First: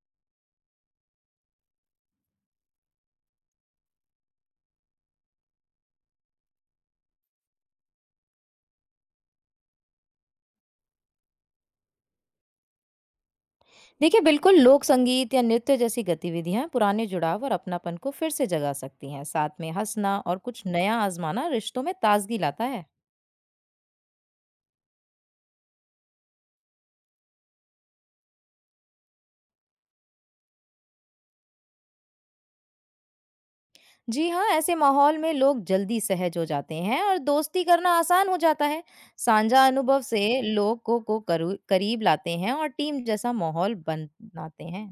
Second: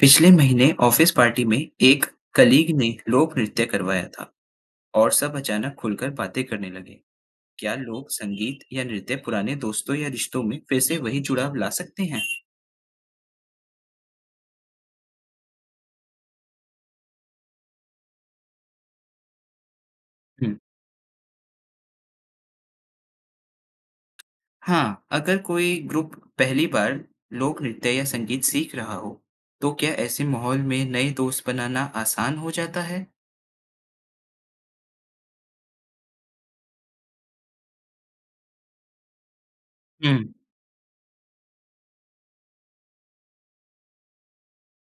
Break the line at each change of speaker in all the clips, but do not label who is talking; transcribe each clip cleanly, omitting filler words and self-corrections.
पिछले महीने office party में एक कलीग ने लोक नृत्य करवाया था और सब अचानक खुलकर बातें करने लगे। क्या लोक संगीत या नृत्य पुराने दोस्तों या रिश्तों में फिर से वही जुड़ाव ला सकते हैं?
देखिए बिल्कुल। लोक संगीत या नृत्य जैसी गतिविधियां पुराने जुड़ाव और अपनापन को फिर से जगा सकती हैं। साथ में हंसना और
हम्म।
कुछ नया आजमाना रिश्तों में ताजगी लाता है।
हाँ, अगर कोई ग्रुप पहली बार लोक नृत्य या संगीत सीख रहा हो, तो क्या ऐसे माहौल में नए दोस्त बनाना आसान हो जाता है?
जी हाँ, ऐसे माहौल में लोग जल्दी सहज हो जाते हैं और दोस्ती करना आसान हो जाता है। साझा अनुभव से
हम्म,
लोग करीब लाते हैं और टीम जैसा माहौल बनाते हैं।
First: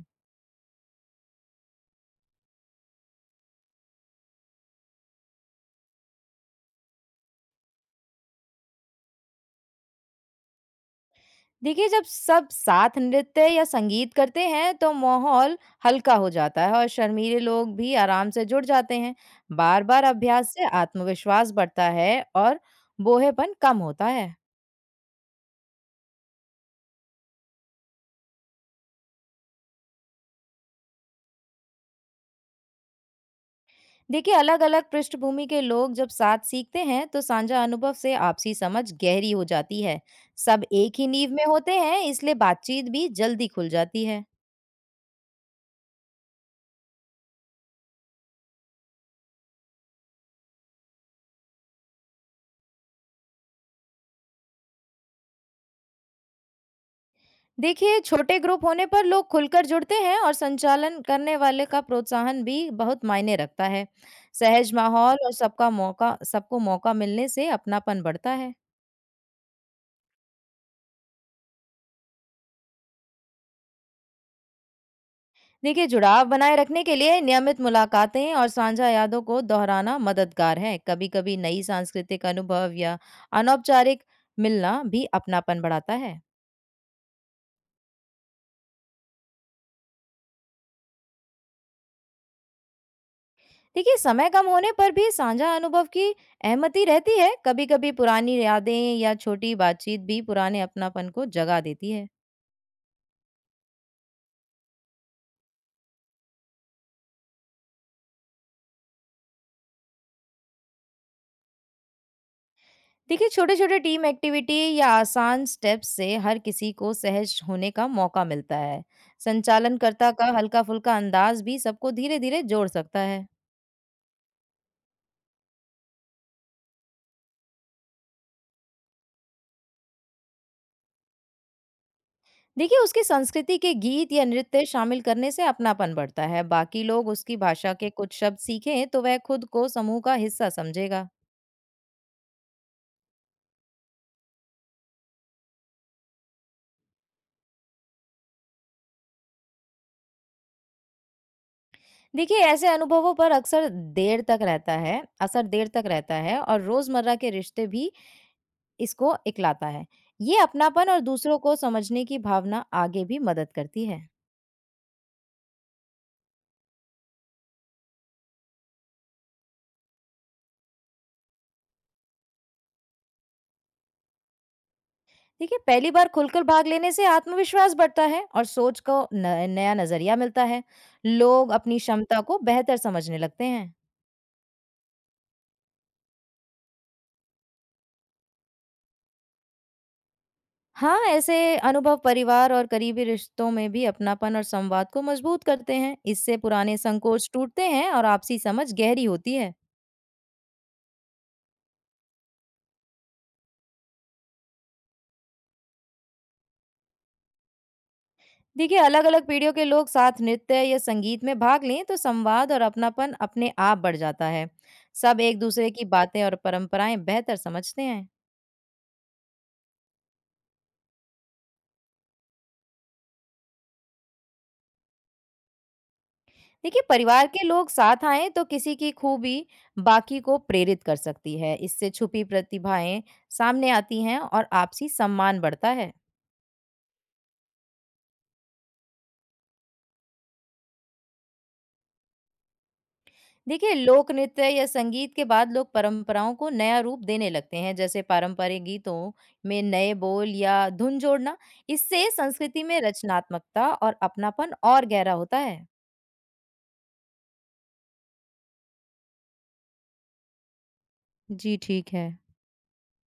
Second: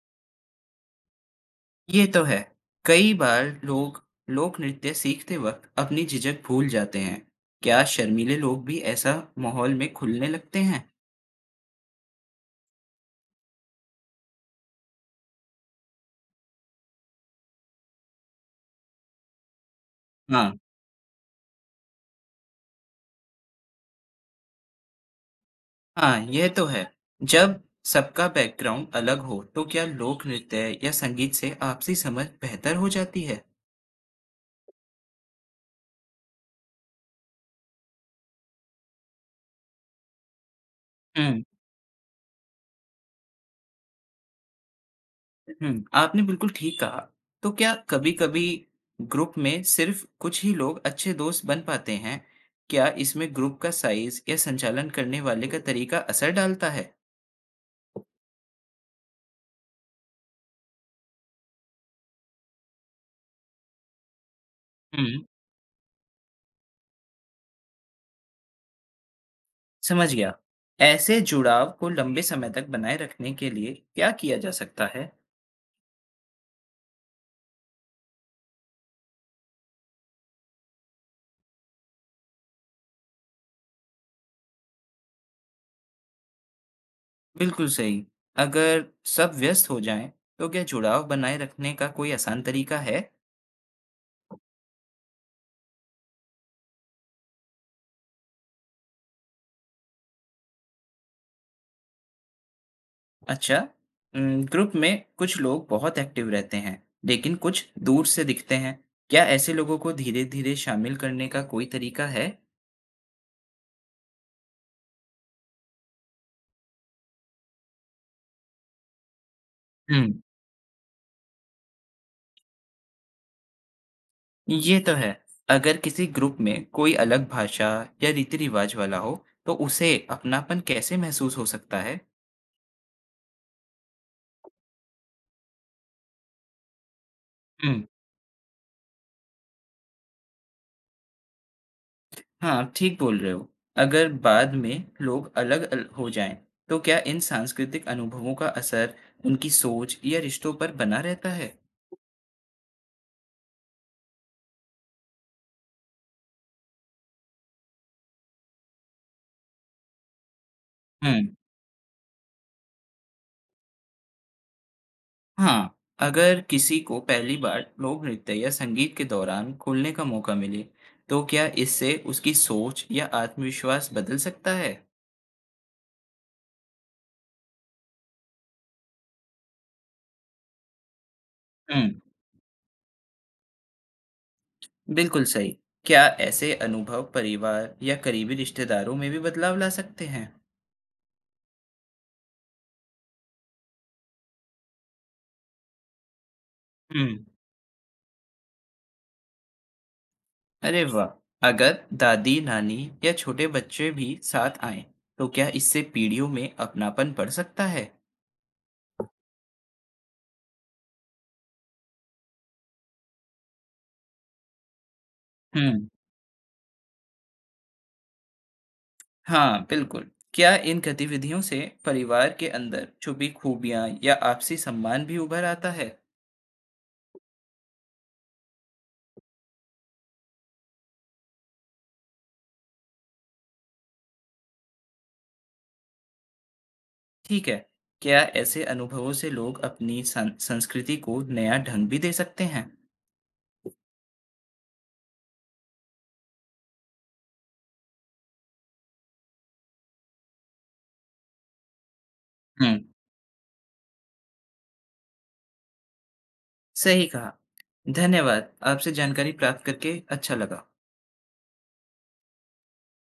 ये तो है। कई बार लोग लोक नृत्य सीखते वक़्त अपनी झिझक भूल जाते हैं। क्या शर्मीले लोग भी ऐसा माहौल में खुलने लगते हैं?
देखिए, जब सब साथ नृत्य या संगीत करते हैं तो माहौल हल्का हो जाता है और शर्मीले लोग भी आराम से जुड़ जाते हैं। बार बार
हाँ,
अभ्यास से आत्मविश्वास बढ़ता है और बोहेपन कम होता है।
हाँ, यह तो है। जब सबका बैकग्राउंड अलग हो, तो क्या लोक नृत्य या संगीत से आपसी समझ बेहतर हो जाती है?
देखिए, अलग अलग पृष्ठभूमि के लोग जब साथ सीखते हैं तो साझा अनुभव से आपसी समझ गहरी हो जाती है। सब एक ही नींव
हुँ,
में होते हैं, इसलिए बातचीत भी जल्दी खुल जाती है।
हुँ, आपने बिल्कुल ठीक कहा। तो क्या कभी-कभी ग्रुप में सिर्फ़ कुछ ही लोग अच्छे दोस्त बन पाते हैं? क्या इसमें ग्रुप का साइज़ या संचालन करने वाले का तरीका असर डालता है?
देखिए, छोटे ग्रुप होने पर लोग खुलकर जुड़ते हैं और संचालन करने वाले का प्रोत्साहन भी बहुत मायने रखता है। सहज माहौल
हुँ,
और सबका मौका सबको मौका मिलने से अपनापन बढ़ता है।
समझ गया। ऐसे जुड़ाव को लंबे समय तक बनाए रखने के लिए क्या किया जा सकता है?
देखिए, जुड़ाव बनाए रखने के लिए नियमित मुलाकातें और साझा यादों को दोहराना मददगार है। कभी कभी नई सांस्कृतिक अनुभव या अनौपचारिक मिलना भी अपनापन बढ़ाता है।
बिल्कुल सही। अगर सब व्यस्त हो जाएँ, तो क्या जुड़ाव बनाए रखने का कोई आसान तरीका है?
देखिए, समय कम होने पर भी साझा अनुभव की अहमति रहती है। कभी-कभी पुरानी यादें या छोटी बातचीत भी पुराने अपनापन को जगा देती है।
अच्छा। ग्रुप में कुछ लोग बहुत एक्टिव रहते हैं, लेकिन कुछ दूर से दिखते हैं। क्या ऐसे लोगों को धीरे-धीरे शामिल करने का कोई तरीका है?
देखिए, छोटे-छोटे टीम एक्टिविटी या आसान स्टेप्स से हर किसी को सहज होने का मौका मिलता है। संचालनकर्ता
हुँ,
का हल्का-फुल्का अंदाज भी सबको धीरे-धीरे जोड़ सकता है।
ये तो है। अगर किसी ग्रुप में कोई अलग भाषा या रीति-रिवाज वाला हो, तो उसे अपनापन कैसे महसूस हो सकता है?
देखिए, उसकी संस्कृति के गीत या नृत्य शामिल करने से अपनापन बढ़ता है। बाकी लोग उसकी भाषा
हुँ।
के कुछ शब्द सीखें तो वह खुद को समूह का हिस्सा समझेगा।
हाँ, ठीक बोल रहे हो। अगर बाद में लोग अलग अल हो जाएँ, तो क्या इन सांस्कृतिक अनुभवों का असर उनकी सोच या रिश्तों पर बना रहता है?
देखिए, ऐसे अनुभवों पर अक्सर देर तक रहता है असर देर तक रहता है और रोज़मर्रा के रिश्ते भी इसको इकलाता है। ये अपनापन और
हुँ।
दूसरों को समझने की भावना आगे भी मदद करती है।
हाँ, अगर किसी को पहली बार लोक नृत्य या संगीत के दौरान खुलने का मौका मिले, तो क्या इससे उसकी सोच या आत्मविश्वास बदल सकता है?
देखिए, पहली बार खुलकर भाग लेने से आत्मविश्वास बढ़ता है और सोच को न नया नज़रिया मिलता है। लोग अपनी
हुँ,
क्षमता को बेहतर समझने लगते हैं।
बिल्कुल सही। क्या ऐसे अनुभव परिवार या करीबी रिश्तेदारों में भी बदलाव ला सकते हैं?
हाँ, ऐसे अनुभव परिवार और करीबी रिश्तों में भी अपनापन और संवाद को मजबूत करते हैं। इससे पुराने
हुँ।
संकोच टूटते हैं और आपसी समझ गहरी होती है।
अरे वाह! अगर दादी, नानी या छोटे बच्चे भी साथ आएं, तो क्या इससे पीढ़ियों में अपनापन बढ़ सकता है?
देखिए, अलग अलग पीढ़ियों के लोग साथ नृत्य या संगीत में भाग लें तो संवाद और अपनापन अपने आप बढ़ जाता है। सब एक दूसरे
हुँ।
की बातें और परंपराएं बेहतर समझते हैं।
हाँ, बिल्कुल। क्या इन गतिविधियों से परिवार के अंदर छुपी खूबियाँ या आपसी सम्मान भी उभर आता है?
देखिए, परिवार के लोग साथ आए तो किसी की खूबी बाकी को प्रेरित कर सकती है। इससे छुपी प्रतिभाएं सामने आती हैं और आपसी सम्मान बढ़ता है।
ठीक है। क्या ऐसे अनुभवों से लोग अपनी सं संस्कृति को नया ढंग भी दे सकते हैं?
देखिए, लोक नृत्य या संगीत के बाद लोग परंपराओं को नया रूप देने लगते हैं, जैसे पारंपरिक गीतों में नए बोल या धुन जोड़ना। इससे संस्कृति
हुँ,
में रचनात्मकता और अपनापन और गहरा होता है।
सही कहा। धन्यवाद। आपसे जानकारी प्राप्त करके अच्छा लगा।
जी ठीक है।